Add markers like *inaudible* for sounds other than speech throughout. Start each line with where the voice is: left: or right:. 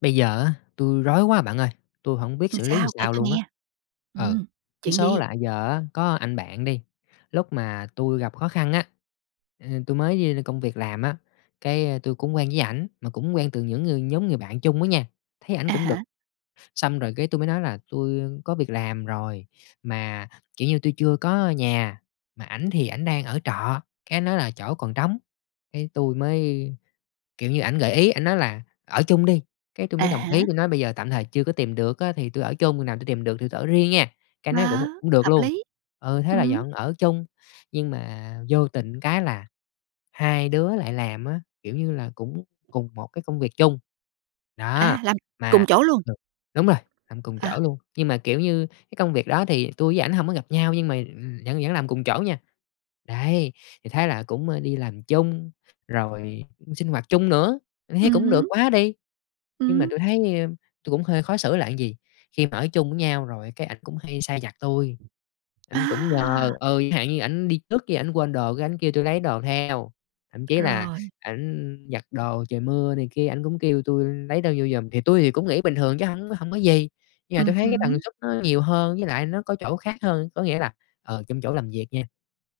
left: Bây giờ á, tui rối quá bạn ơi! Tui hổng biết
right: Ừm,
left: xử lý làm
right: sao? Kể
left: sao
right: tôi
left: luôn á.
right: nghe.
left: Ừ.
right: Ừm,
left: Cái
right: chuyện
left: số
right: gì?
left: là giờ á có anh bạn đi, lúc mà tui gặp khó khăn á, à, tui mới đi công việc làm á, cái tui cũng quen với ảnh, mà cũng quen từ những ngừ nhóm người bạn chung đó nha, thấy ảnh
right: À
left: cũng được.
right: há.
left: Xong rồi cái, tui mới nói là tui có việc làm rồi, mà, kiểu như, tui chưa có nhà, mà ảnh thì ảnh đang ở trọ. Cái ảnh nói là chỗ còn trống. Cái tui mới kiểu như, ảnh gợi ý, ảnh nói là "Ở chung đi!" Cái tui
right: À
left: mới đồng ý,
right: há.
left: tui nói bây giờ tạm thời chưa có tìm được á thì tui ở chung, hồi nào tui tìm được thì tui ở riêng nha. Cái ảnh
right: Ờ,
left: nói: "Cũng cũng được
right: hợp
left: luôn."
right: lý!
left: Ừ, thế là
right: Ừm.
left: dọn ở chung. Nhưng mà vô tình cái là hai đứa lại làm á, kiểu như là, cũng cùng một cái công việc chung. Đó!
right: À, làm
left: Mà
right: cùng chỗ luôn?
left: ừ, đúng rồi, làm cùng
right: À.
left: chỗ luôn. Nhưng mà, kiểu như, cái công việc đó thì tui với ảnh hổng có gặp nhau nhưng mà, ừm, vẫn vẫn làm cùng chỗ nha. Đấy, thì thấy là cũng đi làm chung, rồi sinh hoạt chung nữa, thấy
right: Ừm
left: cũng được
right: hứm.
left: quá đi! Nhưng mà
right: Ừm.
left: tui thấy tui cũng hơi khó xử là gì? Khi mà ở chung với nhau rồi cái ảnh cũng hay sai vặt tui, ảnh cũng
right: À!
left: nhờ ừ, chẳng hạn như ảnh đi trước cái ảnh quên đồ, cái ảnh kêu tui lấy đồ theo. Thậm chí là
right: Rồi.
left: ảnh giặt đồ trời mưa này kia, ảnh cũng kêu tui lấy đồ vô giùm. Thì tui thì cũng nghĩ bình thường chứ hổng hổng có gì. Giờ
right: Ừm
left: tui thấy cái tần
right: hứm.
left: suất nó nhiều hơn với lại nó có chỗ khác hơn, có nghĩa là, ờ, trong chỗ làm việc nha,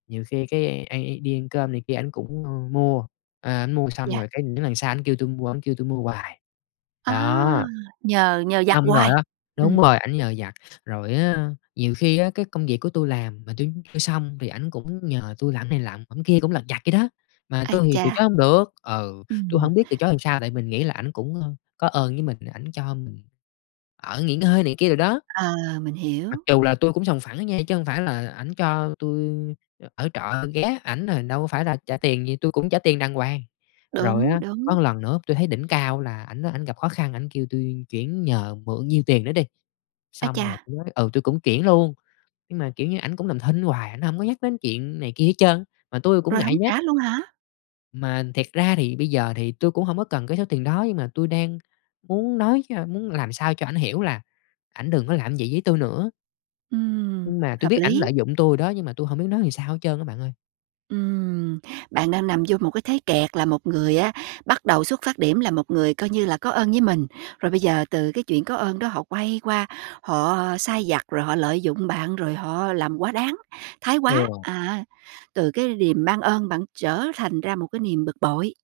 left: nhiều khi cái anh i đi ăn cơm này kia ảnh cũng mua. Ờ, ảnh mua xong
right: Yeah.
left: rồi cái những lần sau ảnh kêu tui mu ổng kêu tui mua hoài.
right: À,
left: Đó.
right: nhờ nhờ vặt
left: Xong rồi
right: hoài!
left: á đúng
right: Ừm.
left: rồi, ảnh nhờ vặt. Rồi á, nhiều khi á cái công việc của tui làm mà tui tui xong thì ảnh cũng nhờ tui làm này làm ẵm kia, cũng lặt vặt vậy đó, mà
right: Ái
left: tui thì từ
right: chà.
left: chối hông được. Ừ, tui
right: Ừm.
left: hổng biết từ chối làm sao, tại mình nghĩ là ảnh cũng có ơn với mình, ảnh cho mình ở, nghỉ ngơi này kia đồ đó.
right: Ờ, mình
left: Mặc
right: hiểu.
left: dù là tui cũng sòng phẳng á nha chứ hông phải là ảnh cho tui ở trọ, tui ghé ảnh là đâu có phải là trả tiền gì, tui cũng trả tiền đàng hoàng. Rồi
right: Đúng,
left: á,
right: đúng.
left: có lần nữa tui thấy đỉnh cao là ảnh đó ảnh gặp khó khăn, ảnh kêu tui chuyển nhờ mượn nhiêu tiền đó đi,
right: Ái
left: xong rồi
right: chà!
left: tui mới ừ, tui cũng chuyển luôn. Nhưng mà, kiểu như, ảnh cũng làm thinh hoài, ảnh hông có nhắc đến chuyện này kia hết trơn, mà tui cũng
right: Rồi
left: ngại
right: hổng
left: nhắc.
right: trả luôn hả?
left: Mà thiệt ra thì bây giờ thì tui cũng hổng có cần cái số tiền đó, nhưng mà tui đang muốn nói cho muốn làm sao cho ảnh hiểu là ảnh đừng có làm vậy với tui nữa.
right: Ừm,
left: Nhưng mà tui
right: hợp
left: biết ảnh
right: lý.
left: lợi dụng tui rồi đó nhưng mà tui hổng biết nói sao hết trơn á bạn ơi.
right: Ừm, bạn đang nằm vô một cái thế kẹt là một người á bắt đầu xuất phát điểm là một người coi như là có ơn với mình, rồi bây giờ từ cái chuyện có ơn đó họ quay qua, họ sai vặt, rồi họ lợi dụng bạn, rồi họ làm quá đáng, thái quá.
left: Ừ.
right: À. Từ cái điềm ban ơn bạn trở thành ra một cái niềm bực bội.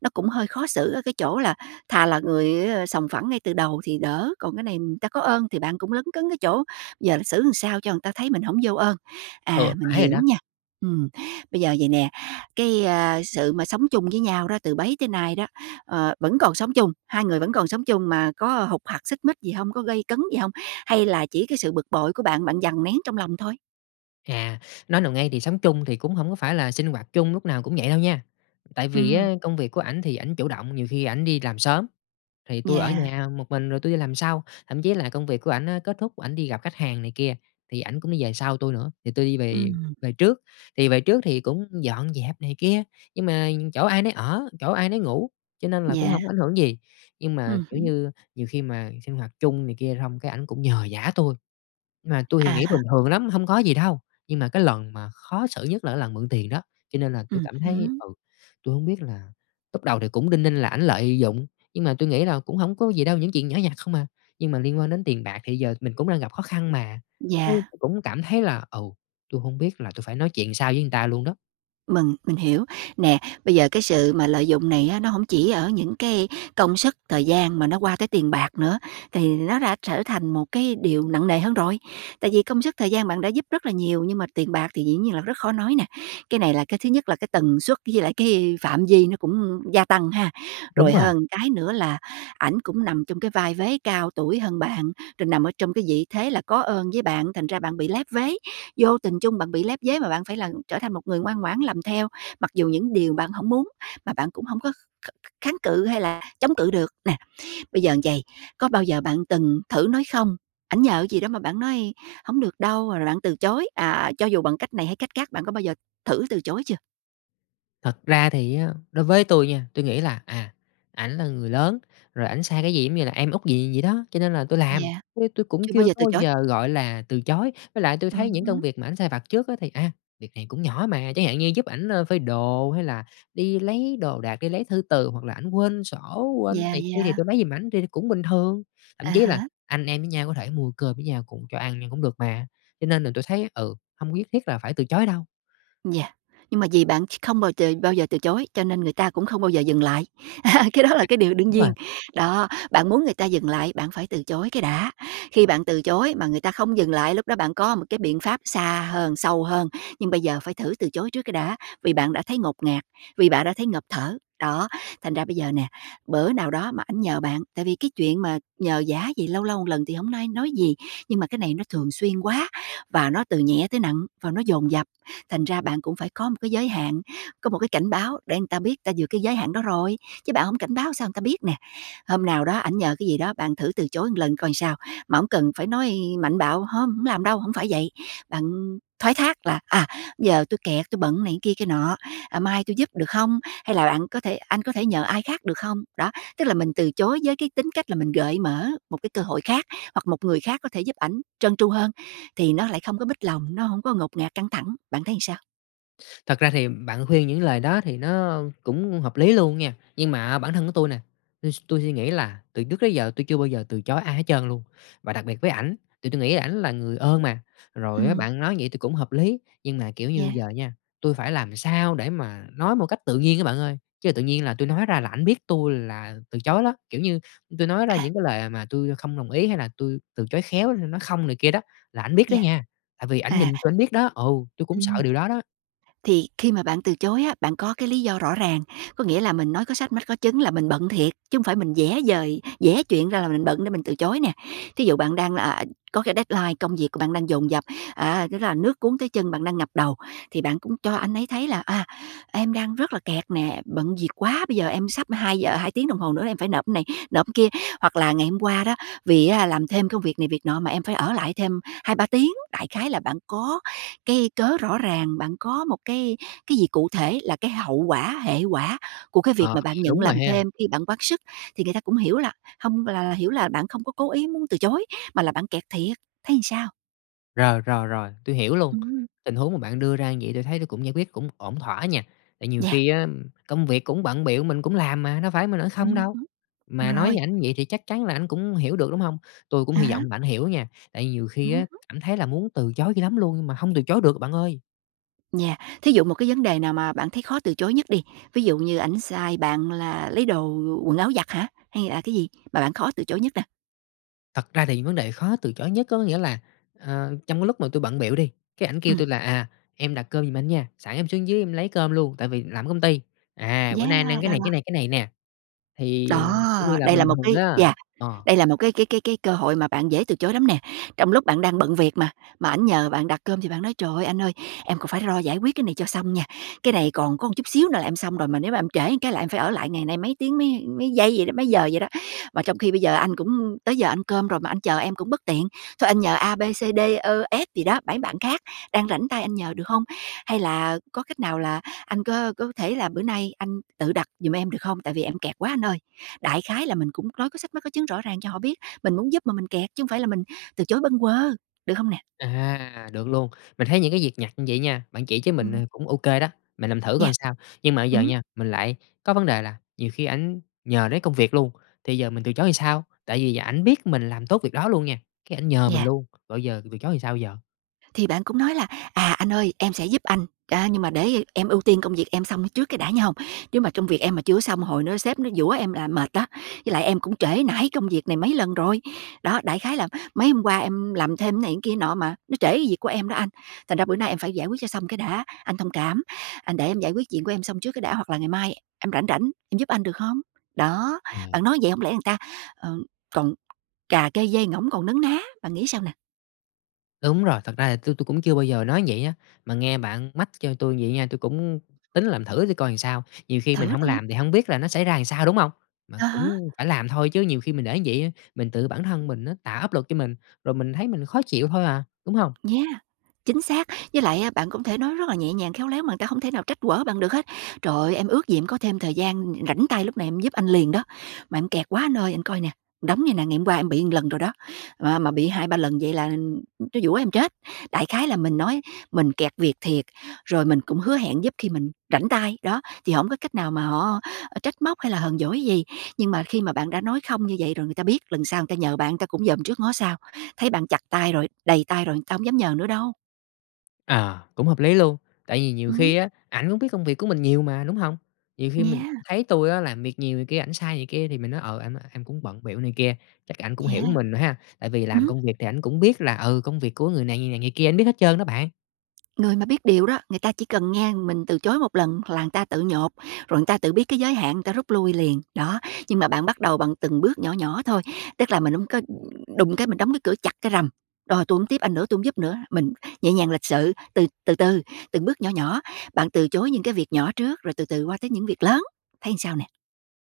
right: Nó cũng hơi khó xử ở cái chỗ là thà là người sòng phẳng ngay từ đầu thì đỡ, còn cái này người ta có ơn thì bạn cũng lấn cấn cái chỗ giờ là xử sao cho người ta thấy mình hổng vô ơn. À,
left: Ừ,
right: mình
left: phải rồi
right: hiểu
left: đó.
right: nha. Ừm, bây giờ vầy nè, cái, a, sự mà sống chung với nhau đó từ bấy tới nay đó, ờ vẫn còn sống chung hai người vẫn còn sống chung mà có hục hặc, xích mích gì hông, có gay cấn gì hông, hay là chỉ cái sự bực bội của bạn, bạn dằn nén trong lòng thôi?
left: À, nói nào ngay, thì sống chung thì cũng hổng có phải là sinh hoạt chung lúc nào cũng vậy đâu nha. Tại vì
right: Ừm.
left: á, công việc của ảnh thì ảnh chủ động, nhiều khi ảnh đi làm sớm, thì tui ở
right: Yeah.
left: nhà một mình rồi tui đi làm sau. Thậm chí là công việc của ảnh kết thúc, ảnh đi gặp khách hàng này kia thì ảnh cũng đi về sau tui nữa, thì tui đi về
right: Ừm.
left: về trước. Thì về trước thì cũng dọn dẹp này kia, nhưng mà chỗ ai nấy ở, chỗ ai nấy ngủ cho nên là cũng
right: Yeah.
left: hổng có ảnh hưởng gì. Nhưng mà,
right: Ừm
left: kiểu
right: hứm.
left: như, nhiều khi mà sinh hoạt chung này kia xong cái ảnh cũng nhờ vả tui. Mà tui thì
right: À
left: nghĩ
right: há.
left: bình thường lắm, hông có gì đâu. Nhưng mà cái lần mà khó xử nhất là lần mượn tiền đó, cho nên là tui
right: Ừm
left: cảm thấy
right: hứm.
left: ừ, tui hông biết là lúc đầu thì cũng đinh ninh là ảnh lợi dụng, nhưng mà tui nghĩ là cũng hổng có gì đâu, những chuyện nhỏ nhặt không à. Nhưng mà liên quan đến tiền bạc thì giờ mình cũng đang gặp khó khăn mà, ê
right: Yeah.
left: cũng cảm thấy là ừ, tui hông biết là tui phải nói chuyện làm sao với người ta luôn đó.
right: Mừng mình hiểu. Nè, bây giờ cái sự mà lợi dụng này á nó hổng chỉ ở những cái công sức, thời gian mà nó qua tới tiền bạc nữa, thì nó đã trở thành một cái điều nặng nề hơn rồi. Tại vì công sức, thời gian bạn đã giúp rất là nhiều, nhưng mà tiền bạc thì dĩ nhiên là rất khó nói nè. Cái này là cái thứ nhất, là cái tần suất với lại cái phạm vi nó cũng gia tăng, ha.
left: Đúng
right: Rồi
left: rồi.
right: hơn cái nữa là, ảnh cũng nằm trong cái vai vế cao tuổi hơn bạn, rồi nằm ở trong cái vị thế là có ơn với bạn thành ra bạn bị lép vế, vô tình chung bạn bị lép vế mà bạn phải là trở thành một người ngoan ngoãn làm theo mặc dù những điều bạn hổng muốn, mà bạn cũng hông có kh kh kháng cự hay là chống cự được. Nè, bây giờ là vầy, có bao giờ bạn từng thử nói "không", ảnh nhờ gì đó mà bạn nói: "Hổng được đâu," rồi là bạn từ chối, à, cho dù bằng cách này hay cách các. Bạn có bao giờ thử từ chối chưa?
left: Thật ra thì á, đối với tui nha, tui nghĩ là, à, ảnh là người lớn, rồi ảnh sai cái gì cũng như là em út vậy vậy đó, cho nên là tui làm,
right: Yeah.
left: chứ tui cũng
right: Chưa bao
left: chưa
right: giờ
left: có
right: từ
left: bao
right: chối?
left: giờ, gọi là, từ chối. Với lại tui
right: Ừm
left: thấy những công
right: hứm.
left: việc mà ảnh sai vặt trước á thì, a, việc này cũng nhỏ mà, chẳng hạn như giúp ảnh phơi đồ hay là đi lấy đồ đạc, đi lấy thư từ, hoặc là ảnh quên sổ, quên tiền
right: Yeah,
left: này kia thì
right: yeah.
left: tui lấy giùm ảnh, thì thì cũng bình thường. Thậm
right: À
left: chí là
right: há.
left: anh em với nhau có thể mua cơm với nhau cùng cho ăn nhưng cũng được mà. Cho nên là tui thấy, ừ, hông có nhất thiết là phải từ chối đâu.
right: Yeah. Nhưng mà vì bạn ch không bào tờ bao giờ từ chối cho nên người ta cũng không bao giờ dừng lại. *laughs* Cái đó là
left: À
right: cái điều đương
left: đúng rồi.
right: nhiên. Đó! Bạn muốn người ta dừng lại bạn phải từ chối cái đã. Khi bạn từ chối mà người ta không dừng lại, lúc đó bạn có một cái biện pháp xa hơn, sâu hơn, nhưng bây giờ phải thử từ chối trước cái đã vì bạn đã thấy ngột ngạt, vì bạn đã thấy ngộp thở. Đó! Thành ra bây giờ nè, bữa nào đó mà ảnh nhờ bạn tại vì cái chuyện mà nhờ vả gì, lâu lâu một lần thì hổng nai nói gì. Nhưng mà cái này nó thường xuyên quá, và nó từ nhẹ tới nặng và nó dồn dập, thành ra bạn cũng phải có một cái giới hạn, có một cái cảnh báo để người ta biết người ta vượt cái giới hạn đó rồi, chứ bạn hổng cảnh báo sao người ta biết nè. Hôm nào đó ảnh nhờ cái gì đó, bạn thử từ chối một lần coi sao? Mà hổng cần phải nói mạnh bạo: "Hông, hổng làm đâu," hổng phải vậy. Bạn thoái thác là: "À, giờ tui kẹt, tui bận này kia kia nọ, ờ, mai tui giúp được hông? Hay là bạn có thể anh có thể nhờ ai khác được không?" Đó, tức là mình từ chối với cái tính cách là mình gợi mở một cái cơ hội khác hoặc một người khác có thể giúp ảnh trơn tru hơn, thì nó lại không có mích lòng, nó hổng có ngột ngạt, căng thẳng. Bạn thấy sao?
left: Thật ra thì bạn khuyên những lời đó thì nó cũng hợp lý luôn nha. Nhưng mà bản thân của tui nè, tui s tui suy nghĩ là từ trước đến giờ tui chưa bao giờ từ chối ai hết trơn luôn, và đặc biệt với ảnh, tại tui nghĩ ảnh là người ơn mà. Rồi á
right: Ừm.
left: bạn nói vậy tui cũng hợp lý. Nhưng mà, kiểu như,
right: Yeah.
left: giờ nha, tui phải làm sao để mà nói một cách tự nhiên á bạn ơi? Chứ tự nhiên là tui nói ra là ảnh biết tui là từ chối đó. Kiểu như, tui nói ra
right: À.
left: những cái lời mà tui không đồng ý hay là tui từ chối khéo, nói "không" này kia đó là ảnh biết đó
right: Yeah.
left: nha, tại vì ảnh nhìn
right: À.
left: tui ảnh biết đó ừ, tui cũng sợ
right: Ừm.
left: điều đó đó.
right: Thì khi mà bạn từ chối á, bạn có cái lý do rõ ràng. Có nghĩa là mình nói có sách mách có chứng là mình bận thiệt chứ hông phải mình vẽ vời vẽ chuyện ra là mình bận để mình từ chối nè. Thí dụ bạn đang, à, có cái deadline, công việc của bạn đang dồn dập, à, lúc đó là nước cuốn tới chân, bạn đang ngập đầu thì bạn cũng cho anh ấy thấy là "À, em đang rất là kẹt nè, bận việc quá. Bây giờ em sắp hai giờ hai tiếng đồng hồ nữa em phải nộp cái này, nộp cái kia." Hoặc là: "Ngày hôm qua đó, vì á làm thêm công việc này việc nọ mà em phải ở lại thêm 2, 3 tiếng!" Đại khái là bạn có cái cớ rõ ràng, bạn có một cái cái gì cụ thể, là cái hậu quả, hệ quả của cái
left: Ờ,
right: việc mà bạn
left: vậy
right: nhận
left: đúng rồi
right: làm
left: ha.
right: thêm khi bạn quá sức, thì người ta cũng hiểu là hông là là hiểu là bạn không có cố ý muốn từ chối, mà là bạn kẹt thiệt. Thấy sao?
left: Rồi, rồi, rồi, tui hiểu luôn.
right: Ừm.
left: Tình huống mà bạn đưa ra như vậy tui thấy tui cũng giải quyết cũng ổn thỏa nha. Tại nhiều
right: Yeah.
left: khi á công việc cũng bận bịu, mình cũng làm mà, đâu phải mình ở không
right: Ừm
left: đâu.
right: hứm.
left: Mà nói
right: Rồi.
left: với ảnh vậy thì chắc chắn là ảnh cũng hiểu được, đúng hông? Tui cũng
right: À
left: hy
right: há.
left: vọng bạn hiểu nha, tại nhiều khi
right: Ừm
left: á,
right: hứm.
left: cảm thấy là muốn từ chối dữ lắm luôn mà hông từ chối được bạn ơi!
right: Yeah. Thí dụ một cái vấn đề nào mà bạn thấy khó từ chối nhất đi. Ví dụ như ảnh sai bạn là lấy đồ quần áo giặt hả? Hay là cái gì mà bạn khó từ chối nhất nè?
left: Thật ra thì vấn đề khó từ chối nhất có nghĩa là, à, trong lúc mà tui bận bịu đi, cái ảnh kêu
right: Ừm.
left: tui là "À, em đặt cơm giùm anh nha, sẵn em xuống dưới em lấy cơm luôn tại vì làm ở công ty. À, bữa
right: Yeah,
left: nay anh ăn cái
right: đó,
left: này,
right: đó!
left: cái này, cái này nè." Thì, kiểu như
right: Đó!
left: là,
right: Đây là
left: bình
right: một
left: thường
right: cái
left: á.
right: yeah,
left: Ờ.
right: đây là một cái cái cái cơ hội mà bạn dễ từ chối lắm nè. Trong lúc bạn đang bận việc mà, mà anh nhờ bạn đặt cơm thì bạn nói: "Trời ơi, anh ơi, em còn phải lo giải quyết cái này cho xong nha. Cái này còn có một chút xíu nữa là em xong rồi, mà nếu mà em trễ cái là em phải ở lại ngày nay mấy tiếng mấy mấy giây vậy đó mấy giờ vậy đó. Mà trong khi bây giờ anh cũng tới giờ ăn cơm rồi, mà anh chờ em cũng bất tiện. Thôi anh nhờ A, B, C, D, Ơ, S gì đó, bấy bạn khác đang rảnh tay anh nhờ được hông? Hay là có cách nào là anh có có thể là bữa nay anh tự đặt dùm em được không? Tại vì em kẹt quá anh ơi!" Đại khái là mình cũng nói có sách mách có chứng rõ ràng cho họ biết mình muốn giúp mà mình kẹt, chứ hông phải là mình từ chối bâng quơ, được không nè?
left: À, được luôn. Mình thấy những cái việc nhặt như vậy nha bạn chỉ cho mình nè
right: Ừm.
left: cũng OK đó, mình làm thử coi
right: Yeah.
left: sao. Nhưng mà bây giờ
right: Ừm.
left: nha, mình lại có vấn đề là nhiều khi ảnh nhờ đến công việc luôn thì giờ mình từ chối sao? Tại vì ảnh biết mình làm tốt việc đó luôn nha, cái ảnh nhờ mình
right: Yeah.
left: luôn. Rồi giờ từ chối làm sao giờ?
right: Thì bạn cũng nói là "À, anh ơi, em sẽ giúp anh, ờ, nhưng mà để em ưu tiên công việc em xong nó trước cái đã nghe hông? Nếu mà công việc em mà chưa có xong, hồi nữa sếp nó giũa em là mệt đó. Với lại em cũng trễ nải công việc này mấy lần rồi." Đó, đại khái là "Mấy hôm qua em làm thêm cái này cái kia nọ mà nó trễ cái việc của em đó anh, thành ra bữa nay em phải giải quyết cho xong cái đã, anh thông cảm. Anh để em giải quyết chuyện của em xong trước cái đã, hoặc là ngày mai em rảnh rảnh em giúp anh, được hông?" Đó,
left: Ừm.
right: bạn nói vậy hông lẽ người ta ờm, còn cà kê dê ngỗng, còn nấn ná. Bạn nghĩ sao nè?
left: Đúng rồi, thật ra thì tui tui cũng chưa bao giờ nói vậy á, mà nghe bạn mách cho tui vậy nha, tui cũng tính làm thử tui coi làm sao. Nhiều khi mình
right: Thử
left: hông
right: xem.
left: làm thì hông biết là nó sẽ ra làm sao, đúng hông? Mà
right: À há.
left: cũng phải làm thôi, chứ nhiều khi mình để như vậy á, mình tự bản thân mình nó tạo áp lực cho mình, rồi mình thấy mình khó chịu thôi à, đúng hông?
right: Yeah, chính xác. Với lại á bạn cũng thể nói rất là nhẹ nhàng, khéo léo mà người ta không thể nào trách quở bạn được hết: "Trời ơi, em ước gì em có thêm thời gian rảnh tay lúc này em giúp anh liền đó, mà em kẹt quá anh ơi. Anh coi nè, đống này nè, ngày hôm qua em bị một lần rồi đó. M Mà bị 2,3 lần vậy là nó giũa em chết!" Đại khái là mình nói mình kẹt việc thiệt, rồi mình cũng hứa hẹn giúp khi mình rảnh tay, đó, thì hổng có cách nào mà họ trách móc hay là hờn dỗi gì. Nhưng mà khi mà bạn đã nói "không" như vậy rồi, người ta biết, lần sau người ta nhờ bạn người ta cũng dòm trước ngó sau. Thấy bạn chặt tay rồi, đầy tay rồi, người ta hông dám nhờ nữa đâu.
left: Ờ, cũng hợp lý luôn. Tại vì nhiều
right: Ừm.
left: khi á ảnh cũng biết công việc của mình nhiều mà, đúng hông? Nhiều khi mình
right: Yeah.
left: thấy tui á làm việc nhiều này kia, ảnh sai này kia thì mình nói: "Ờ, anh ơi, em cũng bận bịu này kia," chắc ảnh cũng hiểu
right: Yeah.
left: mình ha? Tại vì
right: Ừm
left: làm
right: hứm.
left: công việc thì ảnh cũng biết là, ừ, công việc của người này, người này, người kia, ảnh biết hết trơn đó bạn!
right: Người mà biết điều đó, người ta chỉ cần nghe mình từ chối một lần là người ta tự nhột, rồi người ta tự biết cái giới hạn người ta rút lui liền. Đó! Nhưng mà bạn bắt đầu bằng từng bước nhỏ nhỏ thôi. Tức là mình hông có đùng cái mình đóng cái cửa chặt cái "rầm", rồi: "Tui hổng tiếp anh nữa, tui không giúp nữa." Mình nhẹ nhàng, lịch sự, từ từ từ, từng bước nhỏ nhỏ. Bạn từ chối những cái việc nhỏ trước rồi từ từ qua tới những việc lớn, thấy làm sao nè?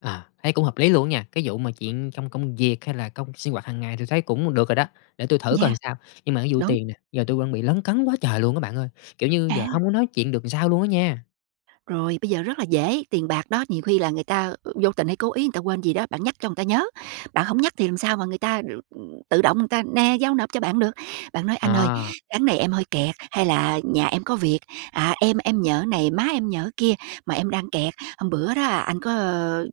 left: Ờ, thấy cũng hợp lý luôn nha. Cái vụ mà chuyện trong công việc hay là cong sinh hoạt hàng ngày tui thấy cũng được rồi đó, để tui thử coi làm
right: Yeah.
left: sao. Nhưng mà cái vụ
right: Đúng.
left: tiền nè, giờ tui vẫn bị lấn cấn quá trời luôn á bạn ơi! Kiểu như, giờ
right: À.
left: hông có nói chuyện được sao luôn á nha!
right: Rồi, bây giờ rất là dễ. Tiền bạc đó, nhiều khi là người ta vô tình hay cố ý người ta quên gì đó, bạn nhắc cho người ta nhớ. Bạn hổng nhắc thì làm sao mà người ta tự động người ta: "Nè," giao nộp cho bạn được. Bạn nói:
left: Ờ.
right: "Anh ơi, tháng này em hơi kẹt" hay là:" Nhà em có việc, à, em em nhờ cái này, má em nhờ cái kia mà em đang kẹt. Hôm bữa đó, à, anh có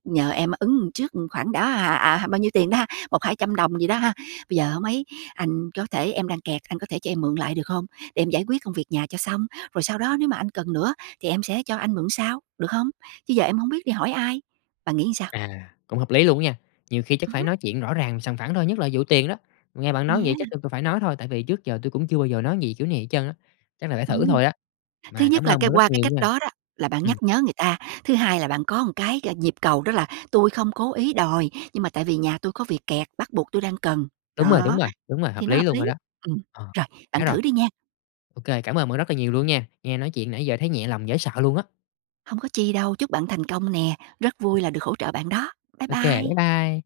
right: nhờ em ứng trước khoảng đó, à, à, bao nhiêu tiền đó, 100, 200 đồng gì đó ha. Bây giờ hông ấy, anh có thể em đang kẹt, anh có thể cho em mượn lại, được hông, để em giải quyết công việc nhà cho xong? Rồi sau đó nếu mà anh cần nữa thì em sẽ cho anh mượn sau, được không? Chứ giờ em hổng biết đi hỏi ai." Bạn nghĩ làm sao?
left: À, cũng hợp lý luôn á nha. Nhiều khi chắc
right: Ừm
left: phải
right: hứm.
left: nói chuyện rõ ràng, sòng phẳng thôi, nhất là vụ tiền đó. Nghe bạn nói vậy
right: Yeah.
left: chắc tui cũng phải nói thôi, tại vì trước giờ tui cũng chưa bao giờ nói gì kiểu này hết trơn á, chắc là phải thử
right: Ừm.
left: thôi á.
right: Thứ
left: Mà cảm
right: nhất là
left: ơn
right: cái
left: bạn rất
right: qua cái
left: nhiều
right: cách
left: nha.
right: đó đó, là bạn nhắc
left: Ừm.
right: nhớ người ta. Thứ hai là bạn có một cái nhịp cầu, đó là: "Tôi không cố ý đòi, nhưng mà tại vì nhà tôi có việc kẹt, bắt buộc tôi đang cần."
left: Đúng rồi, đúng
right: Đó,
left: rồi, đúng rồi,
right: thì
left: hợp
right: nó
left: lý
right: hợp
left: luôn rồi
right: lý.
left: đó.
right: Ừm,
left: Ờ,
right: rồi, bạn
left: nhớ rồi.
right: thử đi nha.
left: Ô kê, cảm ơn bạn rất là nhiều luôn nha! Nghe nói chuyện nãy giờ thấy nhẹ lòng dễ sợ luôn á!
right: Hông có chi đâu, chúc bạn thành công nè. Rất vui là được hỗ trợ bạn đó. Bái
left: Ô kê, bái
right: bai!
left: bai.